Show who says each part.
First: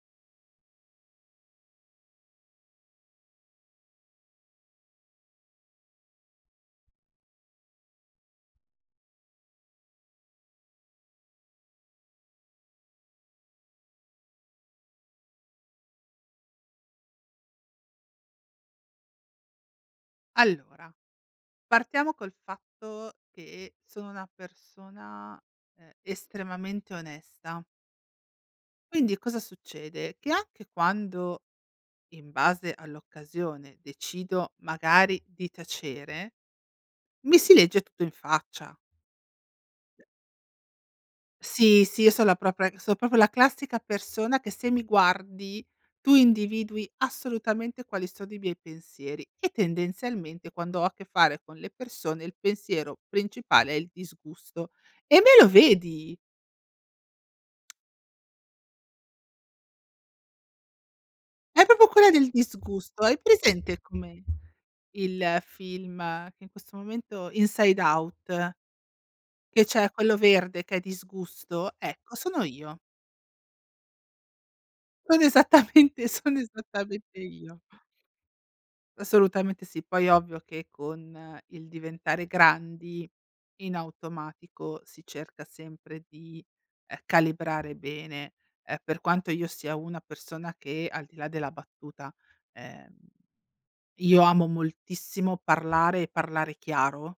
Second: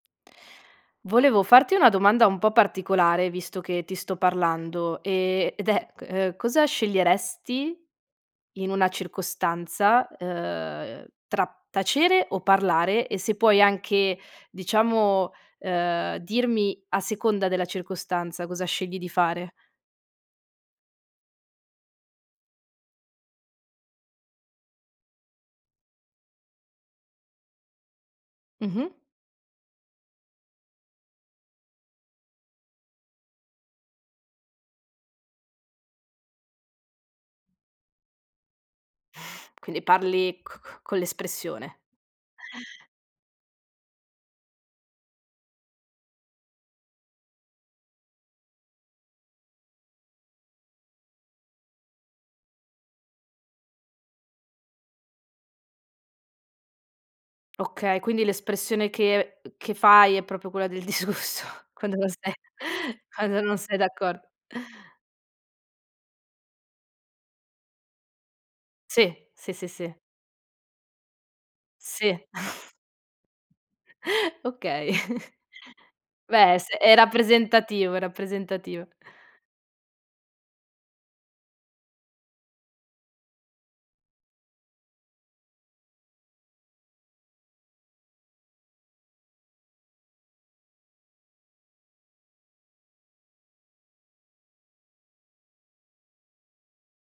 Speaker 1: Volevo farti una domanda un po' particolare visto che ti sto parlando, ehm, ed è ehm, cosa sceglieresti in una circostanza, ehm, tra tacere o parlare? E se puoi anche diciamo, ehm, dirmi a seconda della circostanza cosa scegli di fare.
Speaker 2: Allora, partiamo col fatto che sono una persona, ehm, estremamente onesta.
Speaker 1: Mh-mh.
Speaker 2: Quindi cosa succede? Che anche quando, in base all'occasione, decido magari di tacere, mi si legge tutto in faccia.
Speaker 1: Quindi parli c c con l'espressione.
Speaker 2: Sì, sì, io son la propria so' proprio la classica persona che se mi guardi tu individui assolutamente quali sono i miei pensieri e tendenzialmente quando ho a che fare con le persone il pensiero principale è il disgusto, e me lo vedi!
Speaker 1: Okay, quindi l'espressione che che fai è proprio quella del disgusto,
Speaker 2: È proprio
Speaker 1: quando
Speaker 2: quella
Speaker 1: non
Speaker 2: del
Speaker 1: sei
Speaker 2: disgusto. Hai
Speaker 1: quando non sei
Speaker 2: presente
Speaker 1: d'accor
Speaker 2: come il film che in questo momento Inside Out?
Speaker 1: Sì, sì,
Speaker 2: Che
Speaker 1: sì,
Speaker 2: c'è
Speaker 1: sì.
Speaker 2: quello verde che è disgusto,
Speaker 1: Sì.
Speaker 2: ecco sono io.
Speaker 1: Okay.
Speaker 2: Sono esattamente sono
Speaker 1: Beh, è s è
Speaker 2: esattamente io.
Speaker 1: rappresentativo, è rappresentativo.
Speaker 2: Assolutamente sì. Poi ovvio che con il diventare grandi in automatico si cerca sempre di, ehm, calibrare bene, ehm, per quanto io sia una persona che al di là della battuta, ehm, io amo moltissimo parlare e parlare chiaro.